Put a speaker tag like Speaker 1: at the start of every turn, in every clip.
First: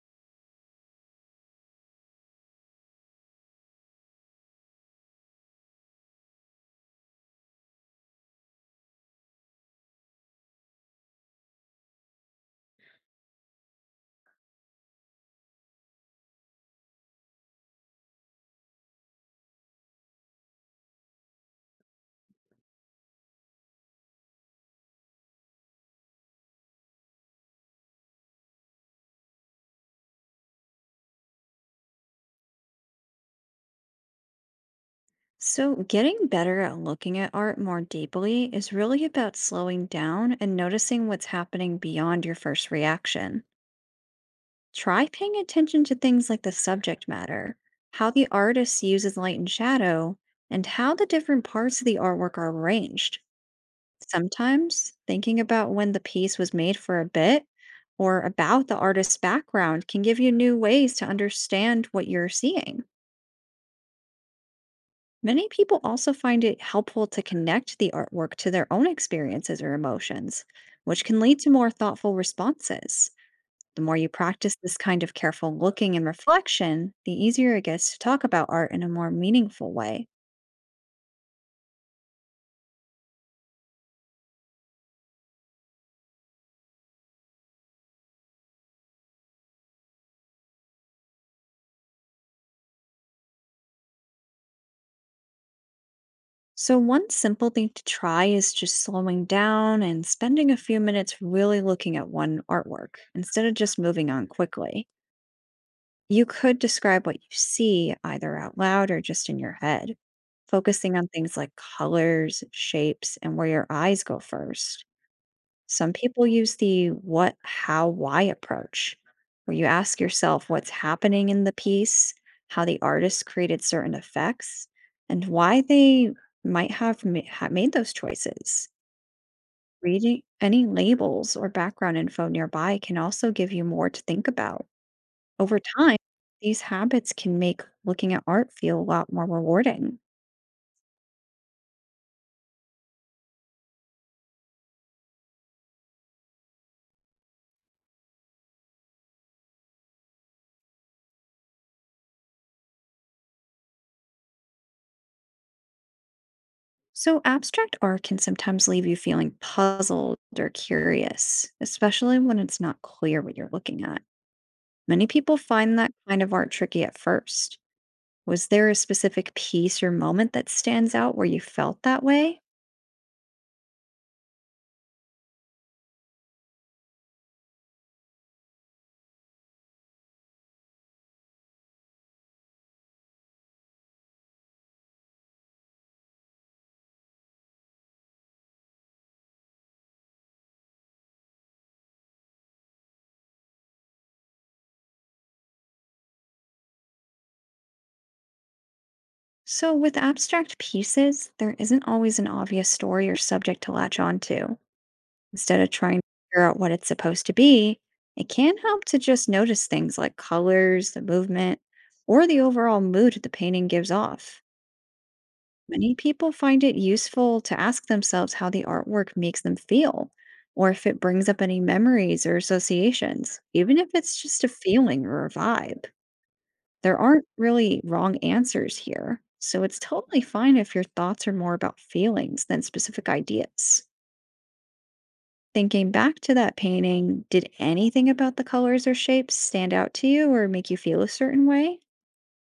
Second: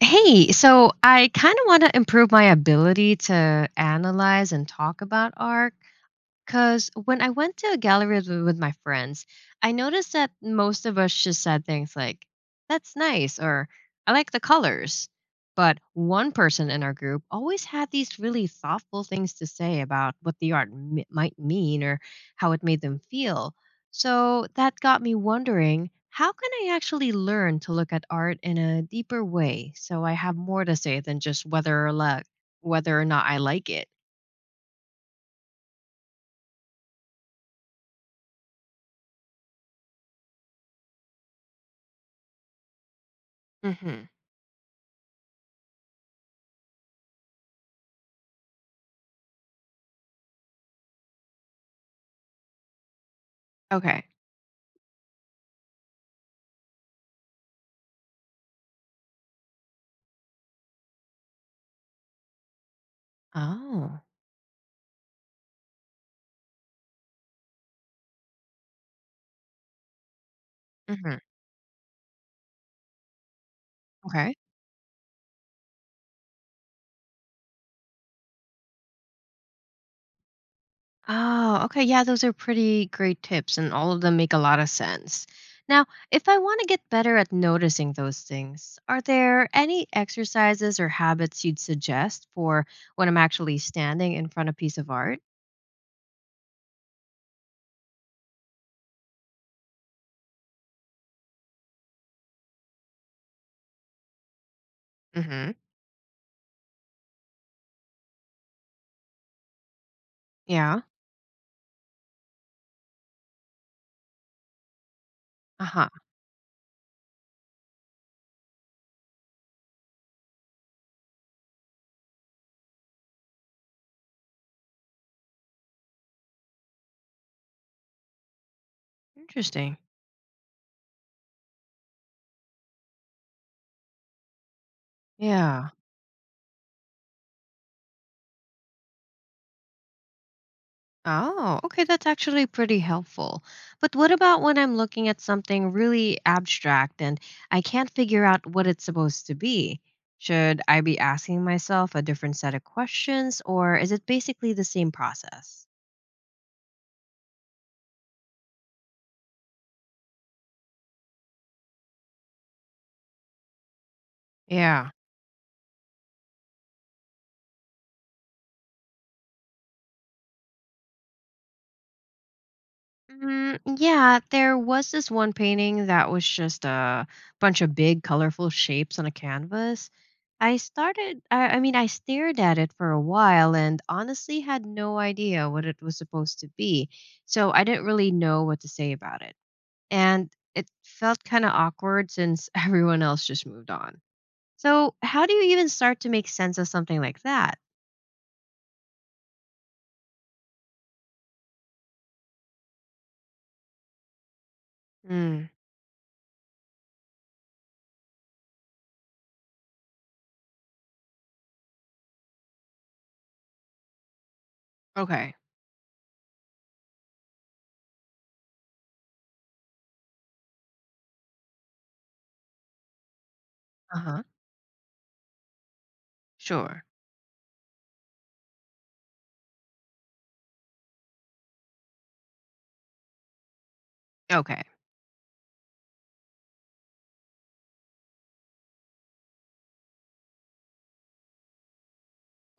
Speaker 1: Hey, so I kind of want to improve my ability to analyze and talk about art. Because when I went to a gallery with my friends, I noticed that most of us just said things like, that's nice, or I like the colors. But one person in our group always had these really thoughtful things to say about what the might mean or how it made them feel. So that got me wondering, how can I actually learn to look at art in a deeper way so I have more to say than just whether or not I like it?
Speaker 2: So, getting better at looking at art more deeply is really about slowing down and noticing what's happening beyond your first reaction.
Speaker 1: Hmm.
Speaker 2: Try paying attention to things like the subject matter, how the artist uses light and shadow, and how the different parts of the artwork are arranged.
Speaker 1: Okay.
Speaker 2: Sometimes, thinking about when the piece was made for a bit or about the artist's background can give you new ways to understand what you're seeing.
Speaker 1: Oh.
Speaker 2: Many people also find it helpful to connect the artwork to their own experiences or emotions, which
Speaker 1: Mhm.
Speaker 2: can lead to more thoughtful responses. The more you
Speaker 1: Okay.
Speaker 2: practice this kind of careful looking and reflection, the easier it gets to talk about art in a more meaningful way.
Speaker 1: Oh, okay. Yeah, those are pretty great tips, and all of them make a lot of sense. Now, if I want to get better at noticing those things, are there any exercises or habits you'd suggest for when I'm actually standing in front of a piece of art?
Speaker 2: So, one simple thing to try is just slowing down and spending a few minutes really looking at one artwork instead of just moving on quickly.
Speaker 1: Hmm.
Speaker 2: You could describe what you see either out loud or just in your head.
Speaker 1: Yeah.
Speaker 2: Focusing on things like colors, shapes, and where your eyes go first.
Speaker 1: Uh huh.
Speaker 2: Some people use the what, how, why approach, where you ask yourself what's happening in the piece, how the artist created certain effects, and why they might have, ma- ha made those choices.
Speaker 1: Interesting.
Speaker 2: Reading any labels or background info nearby can also give you more to think about. Over
Speaker 1: Yeah.
Speaker 2: time, these habits can make looking at art feel a lot more rewarding.
Speaker 1: Oh, okay, that's actually pretty helpful. But what about when I'm looking at something really abstract and I can't figure out what it's supposed to be? Should I be asking myself a different set of questions, or is it basically the same process?
Speaker 2: So, abstract art can sometimes leave you feeling puzzled or curious, especially when it's not clear what you're looking at.
Speaker 1: Yeah.
Speaker 2: Many people find that kind of art tricky at first. Was there a specific piece or moment that stands out where you felt that way?
Speaker 1: Mm, yeah, there was this one painting that was just a bunch of big, colorful shapes on a canvas. I started, I mean, I stared at it for a while and honestly had no idea what it was supposed to be. So I didn't really know what to say about it. And it felt kind of awkward since everyone else just moved on. So, how do you even start to make sense of something like that?
Speaker 2: So, with abstract pieces, there isn't always an obvious story or subject to latch onto.
Speaker 1: Mm,
Speaker 2: Instead of trying to figure out what it's supposed to be, it can help to just notice things like colors, the movement, or the overall mood the painting gives off.
Speaker 1: okay.
Speaker 2: Many people find it useful to ask themselves how the artwork makes them feel, or if it brings up any memories or associations, even if
Speaker 1: Uh
Speaker 2: it's
Speaker 1: huh.
Speaker 2: just a feeling or a vibe.
Speaker 1: Sure.
Speaker 2: There aren't really wrong answers here, so it's totally fine if your thoughts are more about feelings than specific ideas.
Speaker 1: Okay.
Speaker 2: Thinking back to that painting, did anything about the colors or shapes stand out to you or make you feel a certain way?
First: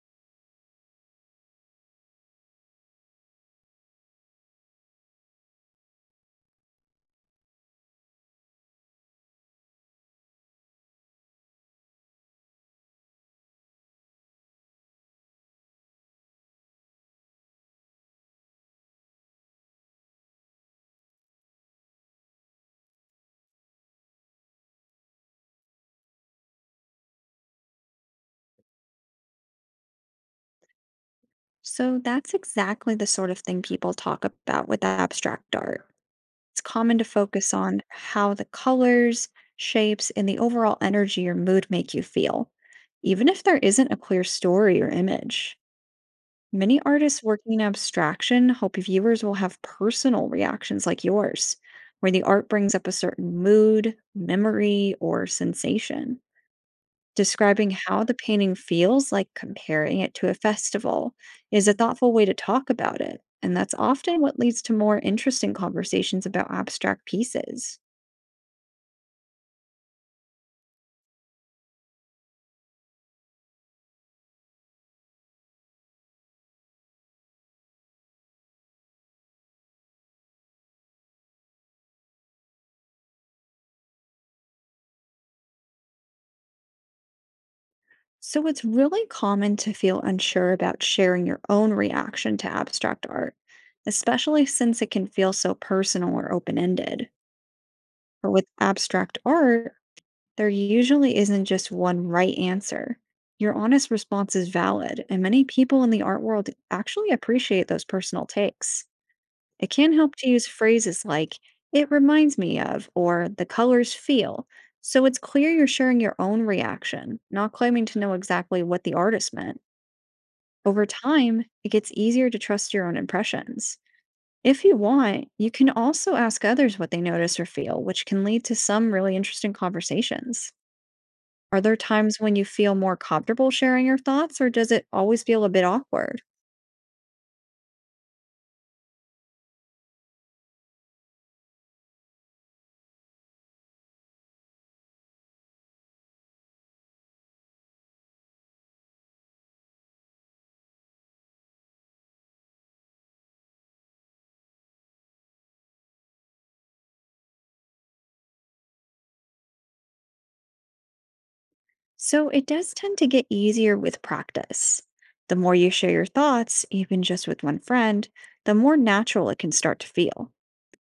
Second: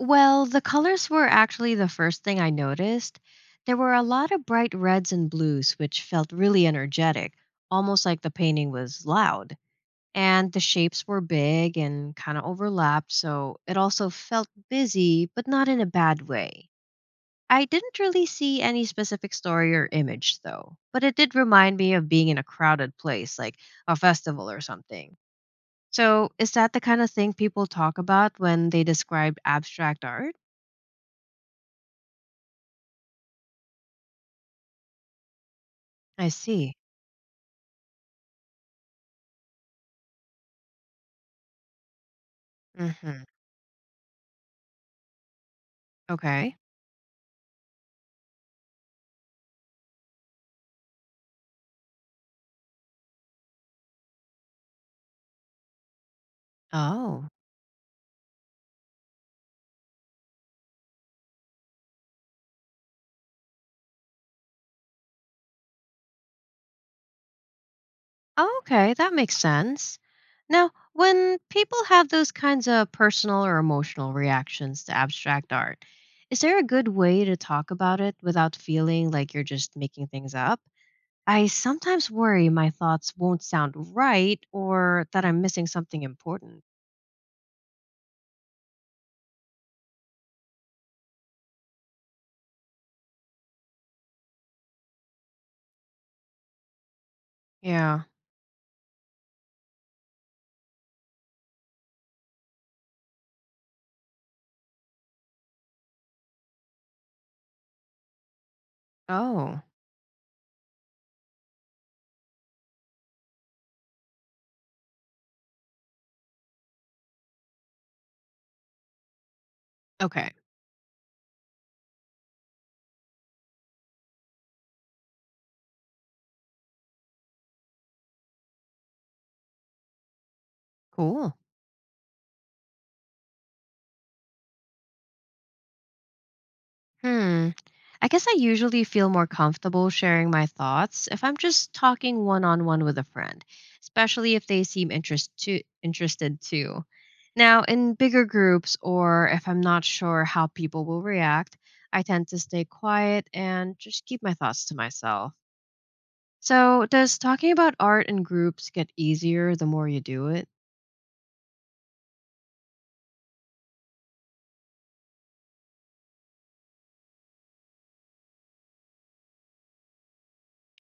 Speaker 1: Well, the colors were actually the first thing I noticed. There were a lot of bright reds and blues, which felt really energetic, almost like the painting was loud. And the shapes were big and kind of overlapped, so it also felt busy, but not in a bad way. I didn't really see any specific story or image, though, but it did remind me of being in a crowded place, like a festival or something. So, is that the kind of thing people talk about when they describe abstract art?
Speaker 2: So that's exactly the sort of thing people talk about with abstract art.
Speaker 1: I
Speaker 2: It's
Speaker 1: see.
Speaker 2: common to focus on how the colors, shapes, and the overall energy or mood make you feel,
Speaker 1: Mm-hmm.
Speaker 2: even if there isn't a clear story or image.
Speaker 1: Okay.
Speaker 2: Many artists working in abstraction hope viewers will have personal reactions like yours, where the art brings up a certain mood, memory, or sensation.
Speaker 1: Oh.
Speaker 2: Describing how the painting feels, like comparing it to a festival, is a thoughtful way to talk about it. And that's often what leads to more interesting conversations about abstract pieces.
Speaker 1: Oh, okay. That makes sense. Now, when people have those kinds of personal or emotional reactions to abstract art, is there a good way to talk about it without feeling like you're just making things up? I sometimes worry my thoughts won't sound right or that I'm missing something important.
Speaker 2: So it's really common to feel unsure about sharing your own reaction to abstract art, especially since it can feel so personal or open ended.
Speaker 1: Yeah.
Speaker 2: But with abstract art, there usually isn't just one right answer. Your honest response is valid, and many people in the art world actually appreciate those personal takes.
Speaker 1: Oh.
Speaker 2: It can help to use phrases like, it reminds me of, or the colors feel. So it's clear you're sharing your own reaction, not claiming to know exactly what the artist meant.
Speaker 1: Okay.
Speaker 2: Over time, it gets easier to trust your own impressions. If you want, you can also ask others what they notice or feel, which can lead to some really interesting conversations.
Speaker 1: Cool.
Speaker 2: Are there times when you feel more comfortable sharing your thoughts, or does it always feel a bit awkward?
Speaker 1: Hmm. I guess I usually feel more comfortable sharing my thoughts if I'm just talking one on one with a friend, especially if they interested too. Now, in bigger groups or if I'm not sure how people will react, I tend to stay quiet and just keep my thoughts to myself. So, does talking about art in groups get easier the more you do it?
Speaker 2: So it does tend to get easier with practice. The more you share your thoughts, even just with one friend, the more natural it can start to feel.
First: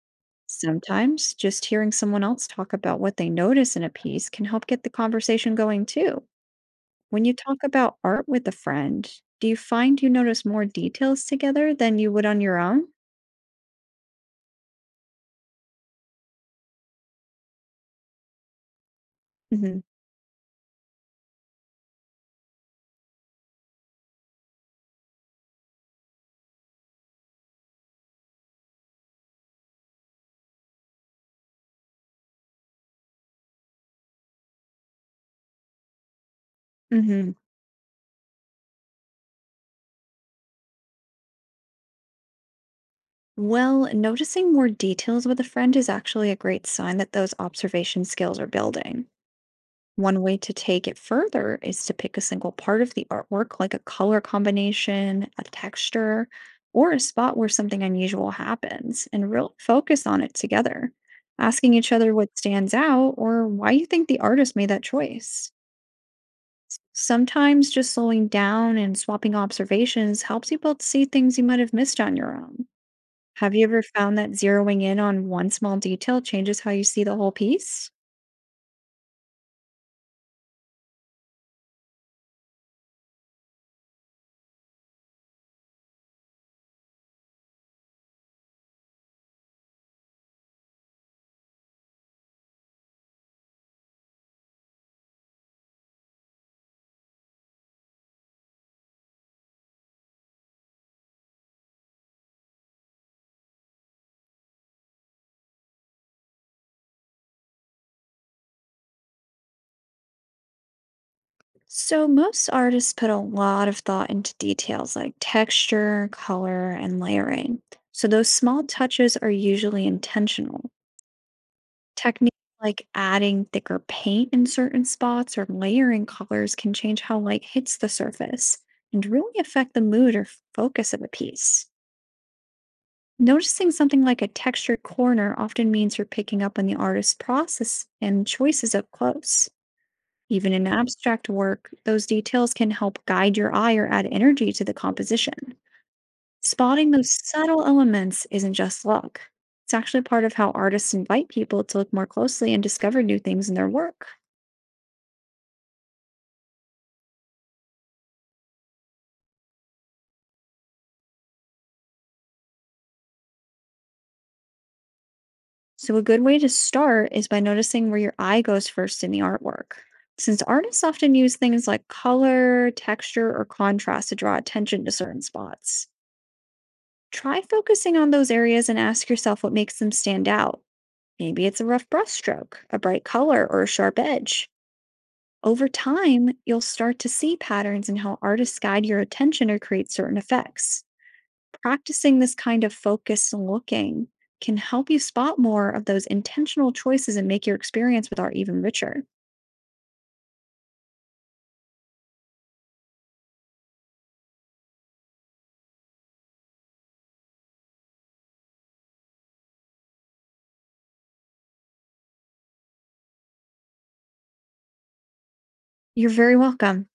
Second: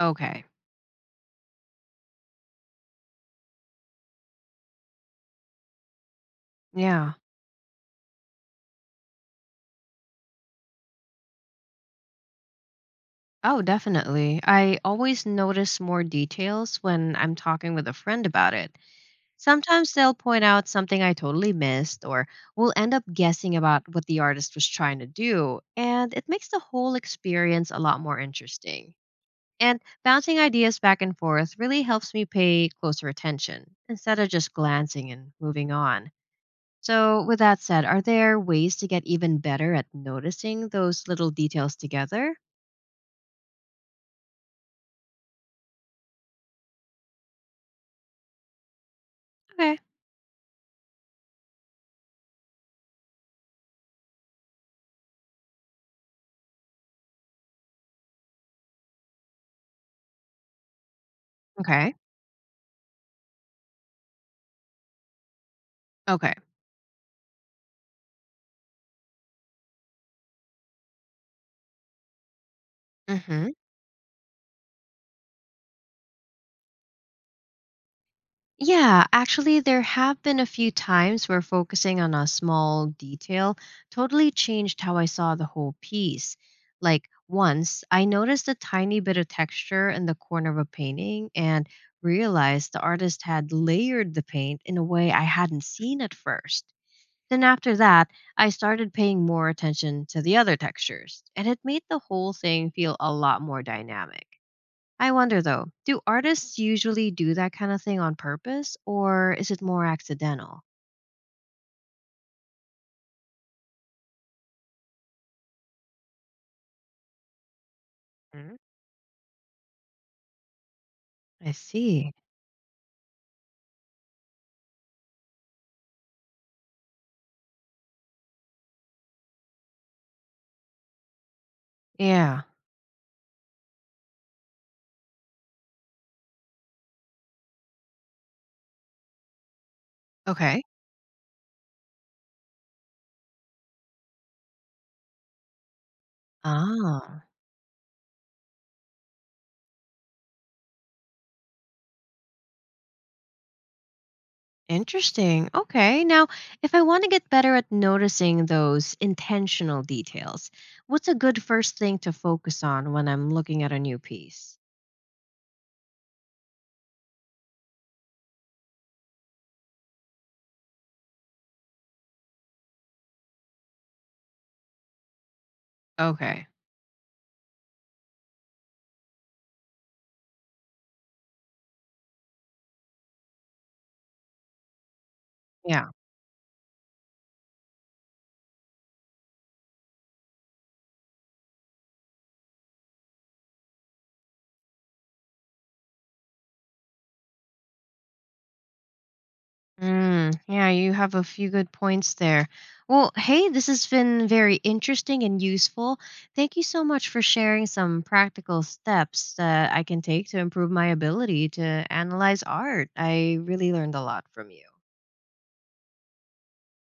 Speaker 1: Okay.
Speaker 2: Sometimes just hearing someone else talk about what they notice in a piece can help get the conversation going too.
Speaker 1: Yeah.
Speaker 2: When you talk about art with a friend, do you find you notice more details together than you would on your own?
Speaker 1: Oh, definitely. I always notice more details when I'm talking with a friend about it.
Speaker 2: Mhm,
Speaker 1: Sometimes they'll point out something I totally missed, or we'll end up guessing about what the artist was trying to do, and it makes the whole experience a lot more interesting. And bouncing ideas back and forth really helps me pay closer attention instead of just glancing and moving on. So,
Speaker 2: mhm.
Speaker 1: with that said, are there ways to get even better at noticing those little details together?
Speaker 2: Well, noticing more details with a friend is actually a great sign that those observation skills are building.
Speaker 1: Okay.
Speaker 2: One way to take it further is to pick a single part of the artwork, like a color combination, a texture, or a spot where something unusual happens, and real focus on it together, asking each
Speaker 1: Okay.
Speaker 2: other what stands out or why you think the artist made that choice.
Speaker 1: Okay.
Speaker 2: Sometimes just slowing down and swapping observations helps you both see things you might have missed on your own.
Speaker 1: Mm hmm.
Speaker 2: Have you ever found that zeroing in on one small detail changes how you see the whole piece?
Speaker 1: Yeah, actually, there have been a few times where focusing on a small detail totally changed how I saw the whole piece. Like once, I noticed a tiny bit of texture in the corner of a painting and realized the artist had layered the paint in a way I hadn't seen at first. Then, after that, I started paying more attention to the other textures, and it made the whole thing feel a lot more dynamic. I wonder though, do artists usually do that kind of thing on purpose, or is it more accidental?
Speaker 2: So, most artists put a lot of thought into details like texture, color, and layering. So, those
Speaker 1: Mhm.
Speaker 2: small touches are usually intentional.
Speaker 1: I see.
Speaker 2: Techniques like adding thicker paint in certain spots or layering colors can change how light hits the surface and really affect the mood or focus of a piece.
Speaker 1: Yeah.
Speaker 2: Noticing something like a textured corner often means you're picking up on the artist's process and choices up close. Even
Speaker 1: Okay.
Speaker 2: in abstract work, those details can help guide your eye or add energy to the composition. Spotting those
Speaker 1: Ah,
Speaker 2: subtle elements isn't just luck, it's actually part of how artists invite people to look more closely and discover new things in their work.
Speaker 1: interesting. Okay. Now, if I want to get better at noticing those intentional details, what's a good first thing to focus on when I'm looking at a new piece?
Speaker 2: So, a good way to start is by noticing where your eye goes first in the artwork. Since artists often use things like color, texture, or contrast to draw attention to certain spots,
Speaker 1: Okay.
Speaker 2: try focusing on those areas and ask yourself what makes them stand out. Maybe it's a rough brushstroke, a bright color, or a sharp edge. Over
Speaker 1: Yeah.
Speaker 2: time, you'll start to see patterns in how artists guide your attention or create certain effects. Practicing this kind of focused looking can help you spot more of those intentional choices and make your experience with art even richer.
Speaker 1: Mm, yeah, you have a few good points there. Well, hey, this has been very interesting and useful. Thank you so much for sharing some practical steps that I can take to improve my ability to analyze art. I really learned a lot from you.
Speaker 2: You're very welcome.